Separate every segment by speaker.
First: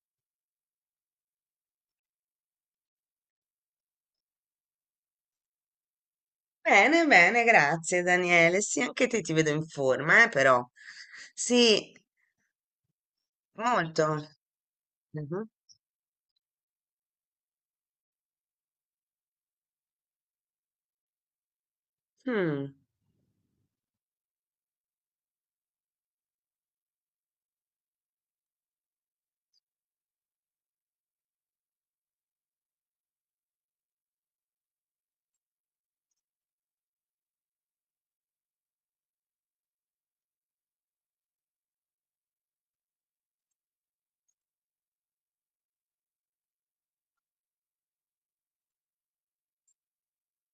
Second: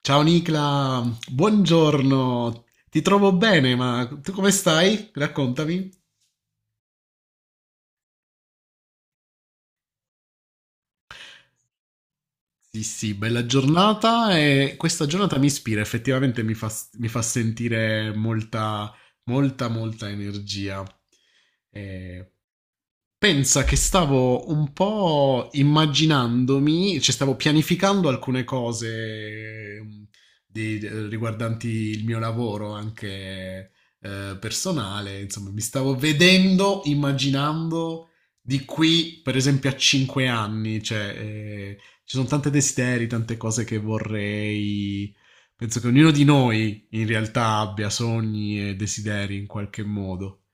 Speaker 1: Ciao Nicla, buongiorno. Ti trovo bene, ma tu come stai? Raccontami.
Speaker 2: Bene, bene, grazie Daniele. Sì, anche te ti vedo in forma, però. Sì,
Speaker 1: Sì, sì, bella
Speaker 2: molto.
Speaker 1: giornata e questa giornata mi
Speaker 2: Mhm.
Speaker 1: ispira, effettivamente mi fa sentire molta, molta, molta energia. Eh,
Speaker 2: Mm.
Speaker 1: Pensa che stavo un po' immaginandomi, cioè stavo pianificando alcune cose di- riguardanti il mio lavoro anche personale, insomma, mi stavo vedendo, immaginando di qui, per esempio, a 5 anni, cioè ci sono tanti desideri, tante cose che vorrei. Penso che ognuno di noi in realtà abbia sogni e desideri in qualche modo.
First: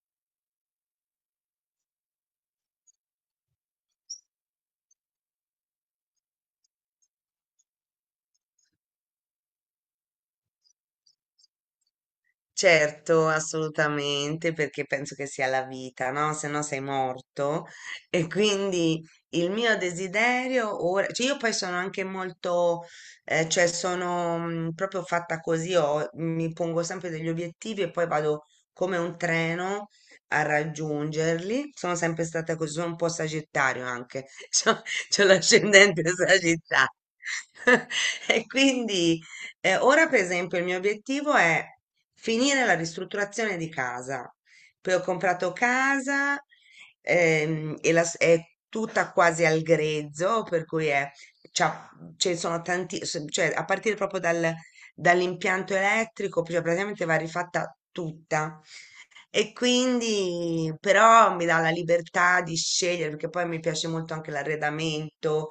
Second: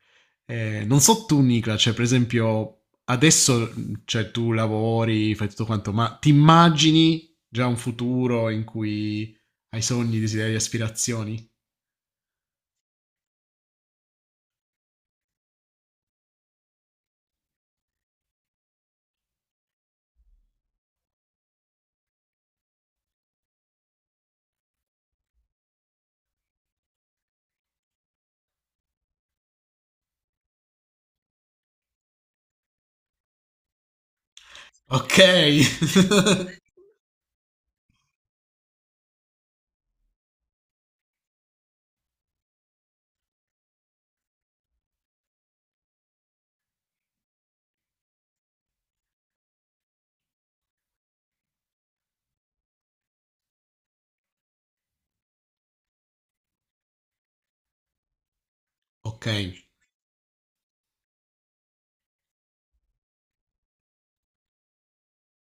Speaker 1: Non so tu, Nicola, cioè, per esempio, adesso cioè, tu lavori, fai tutto quanto, ma ti immagini già un futuro in cui hai sogni, desideri, aspirazioni?
Speaker 2: Certo, assolutamente, perché penso che sia la vita, no? Se no sei morto. E quindi il mio desiderio ora, cioè io poi sono anche molto, cioè sono proprio fatta così, mi pongo sempre degli obiettivi e poi vado come un treno a raggiungerli. Sono sempre stata così, sono un po' sagittario anche,
Speaker 1: Ok,
Speaker 2: c'ho l'ascendente sagittario. E quindi ora, per esempio, il mio obiettivo è finire la ristrutturazione di casa. Poi ho comprato casa e è tutta quasi al grezzo, per cui è, c'ha- ce sono tanti, cioè a partire proprio dall'impianto elettrico, cioè praticamente va rifatta tutta.
Speaker 1: ok,
Speaker 2: E quindi però mi dà la libertà di scegliere, perché poi mi piace molto anche l'arredamento,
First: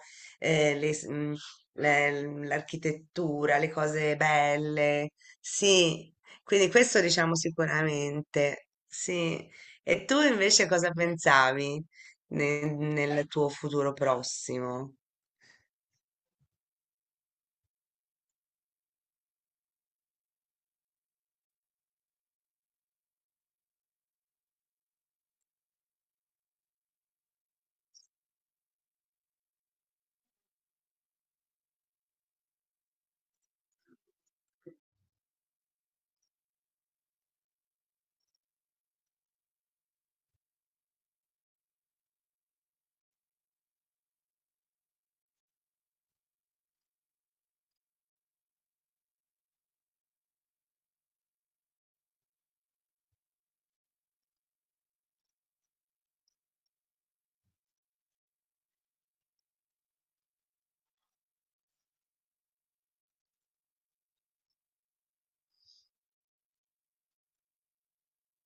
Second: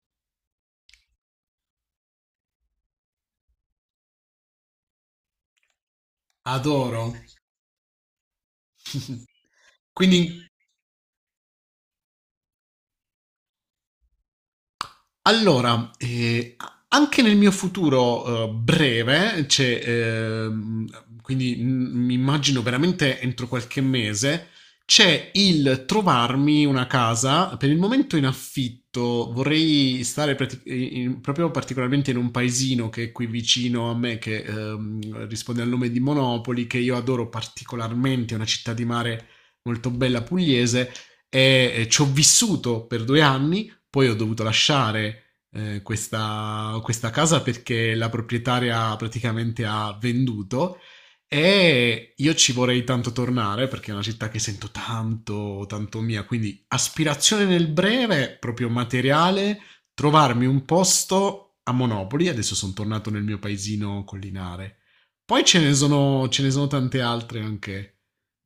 Speaker 2: l'architettura, le cose belle, sì, quindi questo
Speaker 1: adoro.
Speaker 2: diciamo sicuramente, sì. E tu
Speaker 1: Quindi.
Speaker 2: invece cosa pensavi nel tuo futuro prossimo?
Speaker 1: Allora, anche nel mio futuro breve, c'è, quindi mi immagino veramente entro qualche mese, c'è il trovarmi una casa, per il momento in affitto, vorrei stare proprio particolarmente in un paesino che è qui vicino a me, che risponde al nome di Monopoli, che io adoro particolarmente, è una città di mare molto bella pugliese e ci ho vissuto per 2 anni, poi ho dovuto lasciare questa casa perché la proprietaria praticamente ha venduto e io ci vorrei tanto tornare perché è una città che sento tanto, tanto mia. Quindi aspirazione nel breve, proprio materiale, trovarmi un posto a Monopoli. Adesso sono tornato nel mio paesino collinare. Poi ce ne sono tante altre anche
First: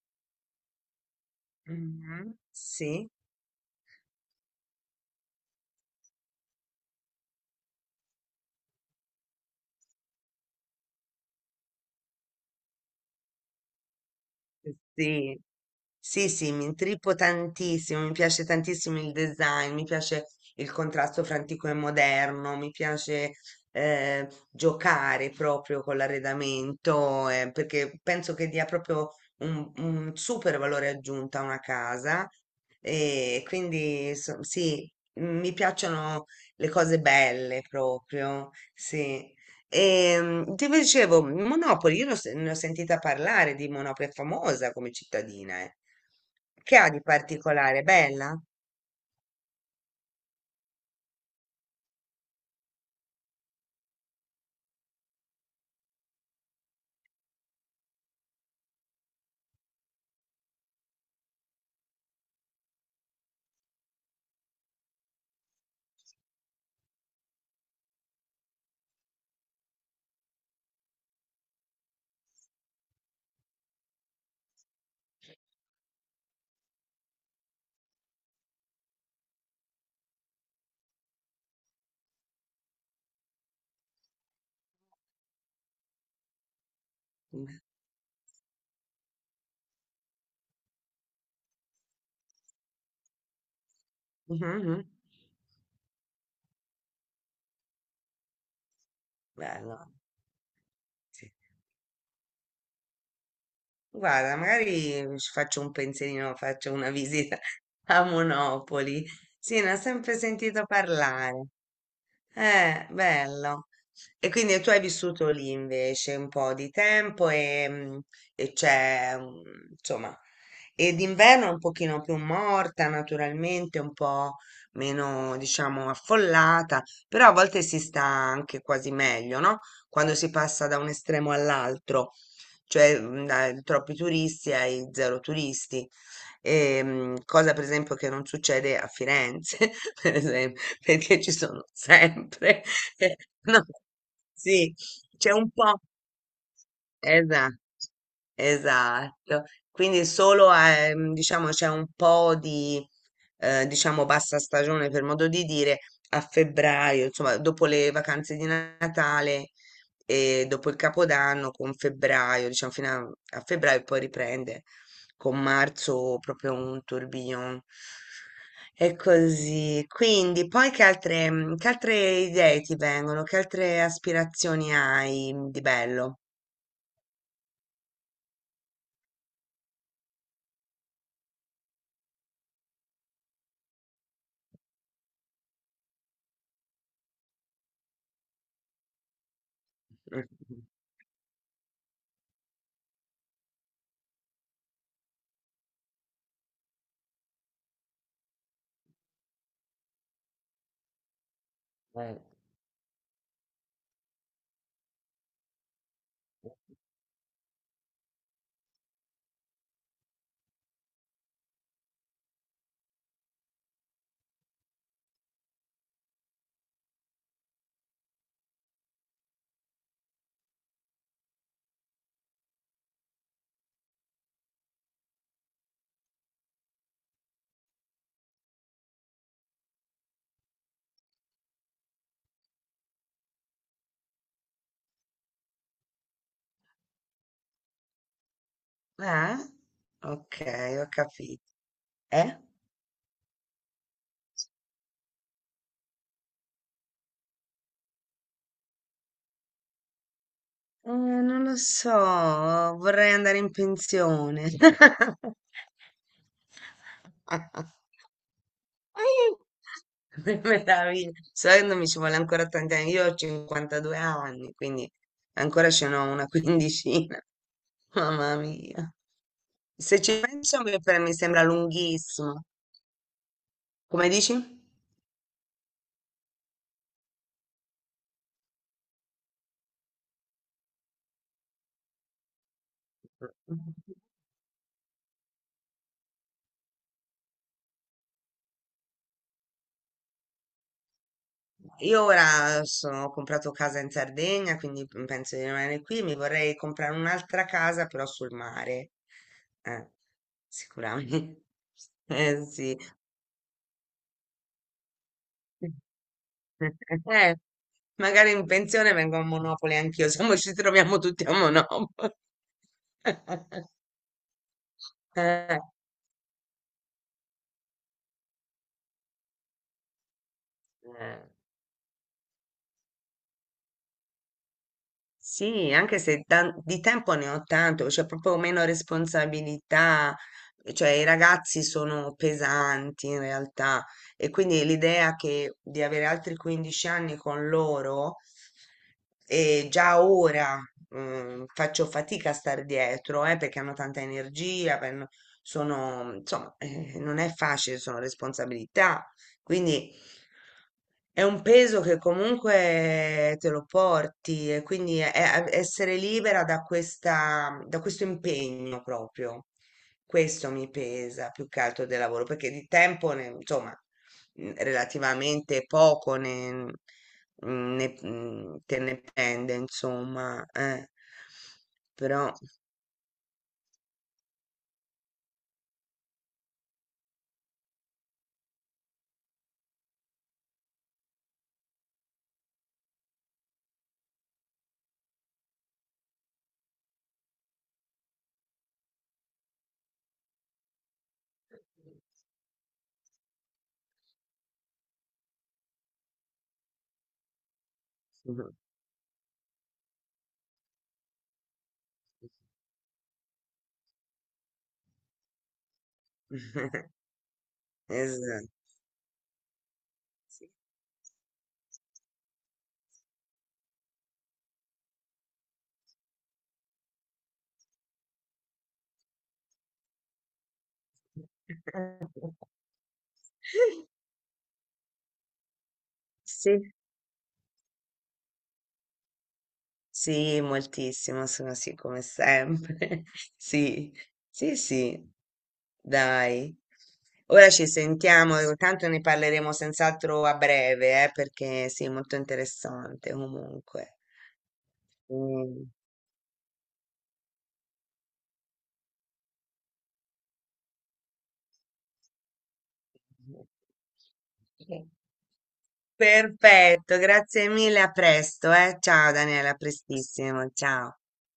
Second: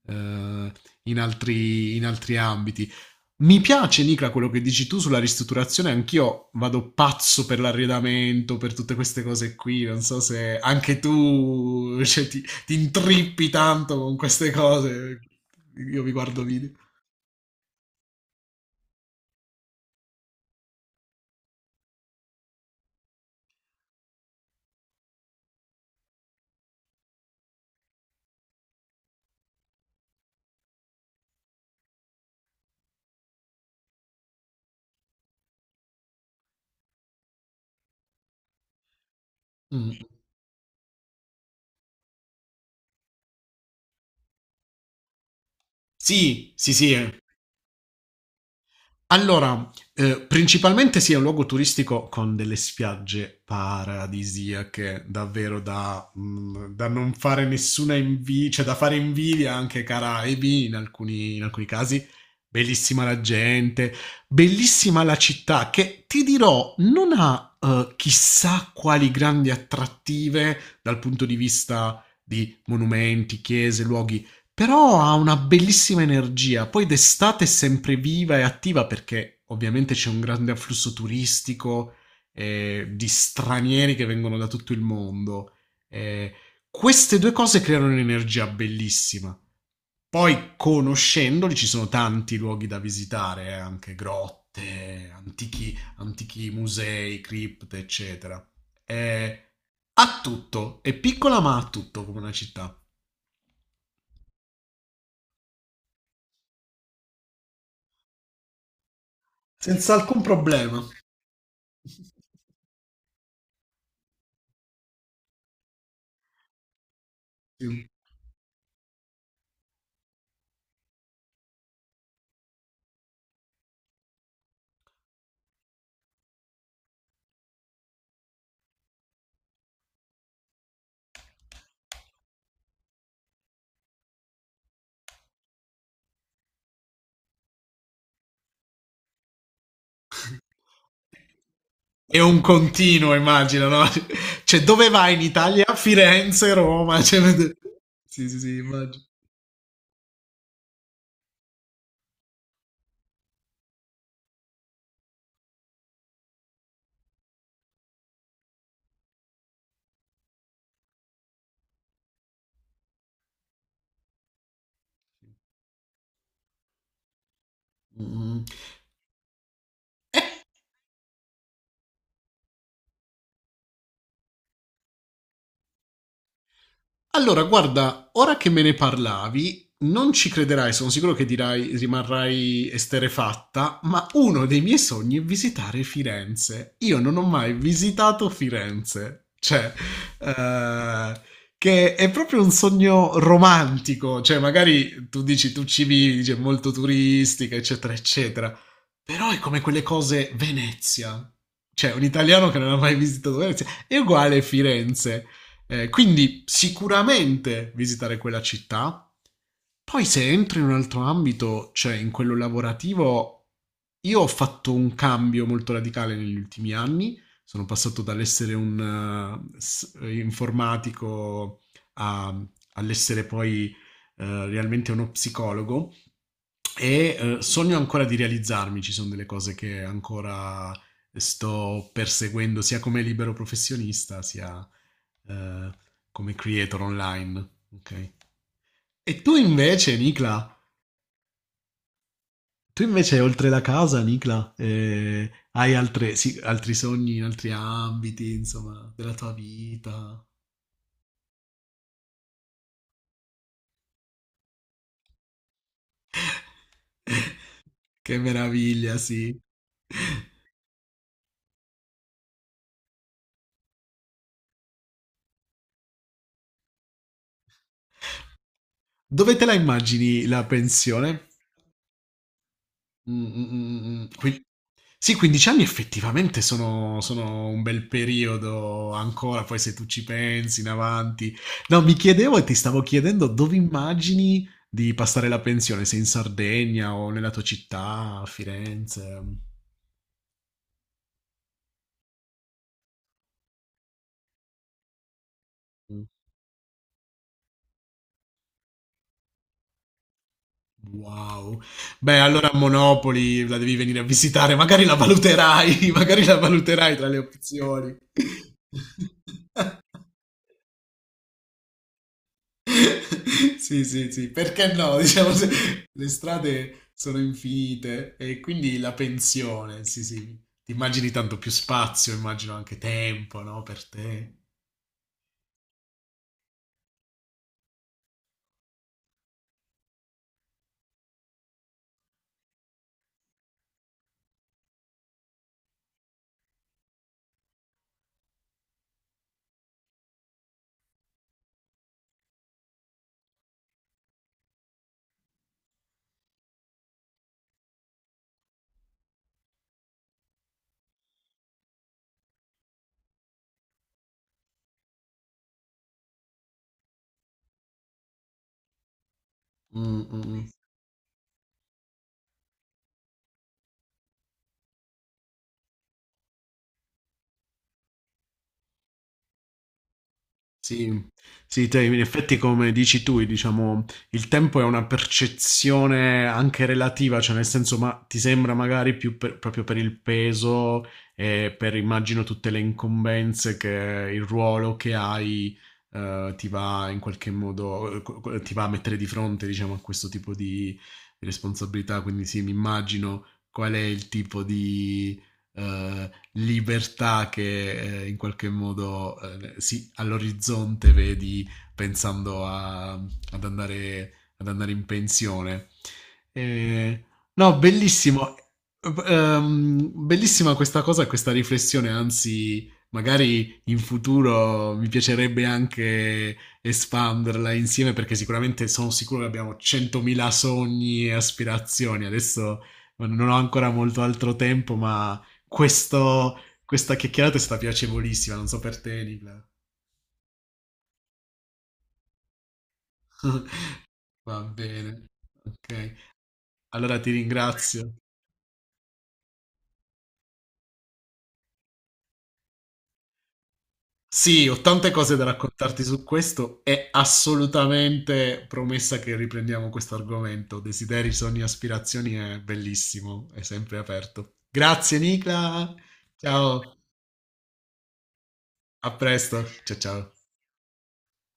Speaker 1: eh, in, altri, in
Speaker 2: Mhm.
Speaker 1: altri ambiti.
Speaker 2: Sì.
Speaker 1: Mi piace, Nicla, quello che dici tu sulla ristrutturazione. Anch'io vado pazzo per l'arredamento, per tutte queste cose qui. Non so se anche tu, cioè, ti intrippi tanto con queste cose.
Speaker 2: Sì,
Speaker 1: Io vi
Speaker 2: sì,
Speaker 1: guardo
Speaker 2: sì, mi
Speaker 1: video.
Speaker 2: intrippo tantissimo, mi piace tantissimo il design, mi piace il contrasto fra antico e moderno, mi piace giocare proprio con l'arredamento, perché penso che dia proprio un super valore aggiunto a una casa e quindi sì, mi piacciono le cose belle proprio, sì.
Speaker 1: Mm.
Speaker 2: E, ti dicevo, Monopoli, io l'ho se- ne ho sentita parlare di Monopoli, è famosa come cittadina, eh.
Speaker 1: Sì, sì,
Speaker 2: Che ha
Speaker 1: sì.
Speaker 2: di particolare? Bella?
Speaker 1: Allora, principalmente sì, è un luogo turistico con delle spiagge paradisiache, davvero da non fare nessuna invidia, cioè da fare invidia anche ai Caraibi in alcuni casi. Bellissima la gente, bellissima la città che ti dirò non ha chissà quali grandi attrattive dal punto di vista di monumenti, chiese, luoghi, però ha una bellissima energia, poi d'estate è sempre viva e attiva perché ovviamente c'è un grande afflusso turistico di stranieri che vengono da tutto il mondo. Eh, queste due
Speaker 2: Mhm,
Speaker 1: cose creano un'energia bellissima. Poi conoscendoli ci sono tanti luoghi da visitare, anche
Speaker 2: mhm.
Speaker 1: grotte, antichi, antichi musei, cripte, eccetera. Eh,
Speaker 2: Bello,
Speaker 1: ha tutto, è
Speaker 2: sì.
Speaker 1: piccola ma ha tutto come una città,
Speaker 2: Guarda, magari ci faccio un pensierino, faccio una visita a Monopoli. Sì, ne ho
Speaker 1: senza
Speaker 2: sempre
Speaker 1: alcun
Speaker 2: sentito
Speaker 1: problema.
Speaker 2: parlare.
Speaker 1: Sì.
Speaker 2: Bello. E quindi tu hai vissuto lì invece un po' di tempo e, e c'è, insomma, e d'inverno è un pochino più morta naturalmente, un po' meno, diciamo, affollata, però a volte si sta anche quasi meglio, no? Quando si passa da un estremo all'altro, cioè dai troppi turisti ai zero turisti. Cosa per esempio che non succede a Firenze, per esempio, perché ci sono
Speaker 1: È un
Speaker 2: sempre,
Speaker 1: continuo
Speaker 2: eh, no,
Speaker 1: immagino, no, cioè
Speaker 2: sì,
Speaker 1: dove vai in
Speaker 2: c'è un
Speaker 1: Italia?
Speaker 2: po',
Speaker 1: Firenze, Roma, cioè
Speaker 2: esatto.
Speaker 1: sì, sì, sì immagino.
Speaker 2: Esatto, quindi solo diciamo c'è un po' di diciamo bassa stagione per modo di dire a febbraio, insomma dopo le vacanze di Natale e dopo il Capodanno con febbraio, diciamo fino a febbraio poi riprende con marzo proprio un tourbillon.
Speaker 1: Mh-mh.
Speaker 2: E così,
Speaker 1: E
Speaker 2: quindi poi che altre, che altre idee ti vengono? Che altre aspirazioni hai di bello?
Speaker 1: allora, guarda, ora che me ne parlavi, non ci crederai, sono sicuro che dirai, rimarrai esterefatta, ma uno dei miei sogni è visitare Firenze. Io non ho mai visitato Firenze, cioè, eh, che è proprio un sogno romantico, cioè magari tu dici tu ci vivi, dici, è molto turistica, eccetera, eccetera, però è come quelle cose Venezia, cioè un italiano che non ha mai visitato Venezia è uguale a Firenze. Quindi sicuramente visitare quella città. Poi se entro in un altro ambito, cioè in quello lavorativo, io ho fatto un cambio molto radicale negli ultimi anni. Sono passato dall'essere un informatico a- all'essere poi realmente uno psicologo e sogno ancora di realizzarmi, ci sono delle cose che ancora sto perseguendo sia come libero professionista sia eh, come creator online. Ok? E tu
Speaker 2: Eh?
Speaker 1: invece,
Speaker 2: Ok,
Speaker 1: Nicla,
Speaker 2: ho capito. Eh?
Speaker 1: tu invece oltre la casa, Nicla, hai sì, altri sogni in altri ambiti, insomma, della tua vita?
Speaker 2: Non lo so, vorrei andare in pensione.
Speaker 1: Che meraviglia, sì.
Speaker 2: Meraviglia. Sai che non mi ci vuole ancora tanti anni. Io ho 52 anni, quindi ancora ce n'ho una quindicina. Mamma mia.
Speaker 1: Dove te la
Speaker 2: Se ci
Speaker 1: immagini la
Speaker 2: penso, mi
Speaker 1: pensione?
Speaker 2: sembra lunghissimo. Come
Speaker 1: Qui
Speaker 2: dici?
Speaker 1: sì, 15 anni effettivamente sono un bel periodo ancora, poi se tu ci pensi in avanti. No, mi chiedevo e ti stavo chiedendo dove immagini di passare la pensione, se in Sardegna o nella tua città, a Firenze.
Speaker 2: Io ora sono, ho comprato casa in Sardegna, quindi penso di rimanere qui.
Speaker 1: Mh.
Speaker 2: Mi vorrei comprare un'altra casa, però sul mare. Eh, sicuramente.
Speaker 1: Wow. Beh,
Speaker 2: Eh
Speaker 1: allora a
Speaker 2: sì.
Speaker 1: Monopoli la devi venire a visitare, magari la valuterai, magari la valuterai tra le
Speaker 2: Eh,
Speaker 1: opzioni.
Speaker 2: magari in pensione vengo a Monopoli anch'io, se no ci troviamo tutti a Monopoli.
Speaker 1: Sì, sì, sì, perché no? Diciamo,
Speaker 2: Eh,
Speaker 1: le strade sono infinite e quindi la pensione, sì, sì, ti immagini
Speaker 2: eh.
Speaker 1: tanto più spazio, immagino anche tempo, no? Per te.
Speaker 2: Sì, anche se di tempo ne ho tanto, c'è proprio meno responsabilità, cioè i ragazzi sono pesanti in realtà e quindi l'idea che di avere altri 15 anni con loro e già ora faccio fatica a stare dietro, perché hanno tanta energia, hanno- sono, insomma, non è facile, sono responsabilità, quindi è un peso che comunque te lo porti e quindi è essere libera da questa, da questo impegno proprio.
Speaker 1: Mm, mm, mm.
Speaker 2: Questo mi pesa più che altro del lavoro, perché di tempo, insomma, relativamente poco ne, te ne prende, insomma. Eh.
Speaker 1: Sì, sì, te, in
Speaker 2: Però...
Speaker 1: effetti come dici tu, diciamo, il tempo è una percezione anche relativa, cioè nel senso, ma ti sembra magari più proprio per il peso e per, immagino, tutte le incombenze che il ruolo che hai ti va in qualche modo, ti va a mettere di fronte, diciamo, a questo tipo di responsabilità, quindi sì, mi immagino qual è il tipo di... eh, libertà che in qualche modo sì, all'orizzonte vedi pensando ad andare in pensione. Eh, no, bellissimo.
Speaker 2: Esatto.
Speaker 1: Bellissima questa cosa, questa riflessione, anzi, magari in futuro mi piacerebbe anche espanderla insieme perché sicuramente sono sicuro che abbiamo 100.000 sogni e aspirazioni. Adesso non ho ancora molto altro tempo, ma questo,
Speaker 2: Sì.
Speaker 1: questa chiacchierata è stata piacevolissima, non so per te, Nicola.
Speaker 2: Sì, moltissimo, sono sì, come sempre. Sì,
Speaker 1: Va
Speaker 2: sì,
Speaker 1: bene.
Speaker 2: sì,
Speaker 1: Ok,
Speaker 2: dai.
Speaker 1: allora ti
Speaker 2: Ora ci
Speaker 1: ringrazio.
Speaker 2: sentiamo, tanto ne parleremo senz'altro a breve, perché sì, molto interessante comunque.
Speaker 1: Sì, ho tante cose da
Speaker 2: Mm.
Speaker 1: raccontarti su questo. È assolutamente promessa che riprendiamo questo argomento. Desideri, sogni, aspirazioni è bellissimo, è sempre aperto. Grazie, Nicola. Ciao,
Speaker 2: Perfetto, grazie mille, a presto, eh.
Speaker 1: a
Speaker 2: Ciao
Speaker 1: presto.
Speaker 2: Daniela, a
Speaker 1: Ciao, ciao.
Speaker 2: prestissimo, ciao.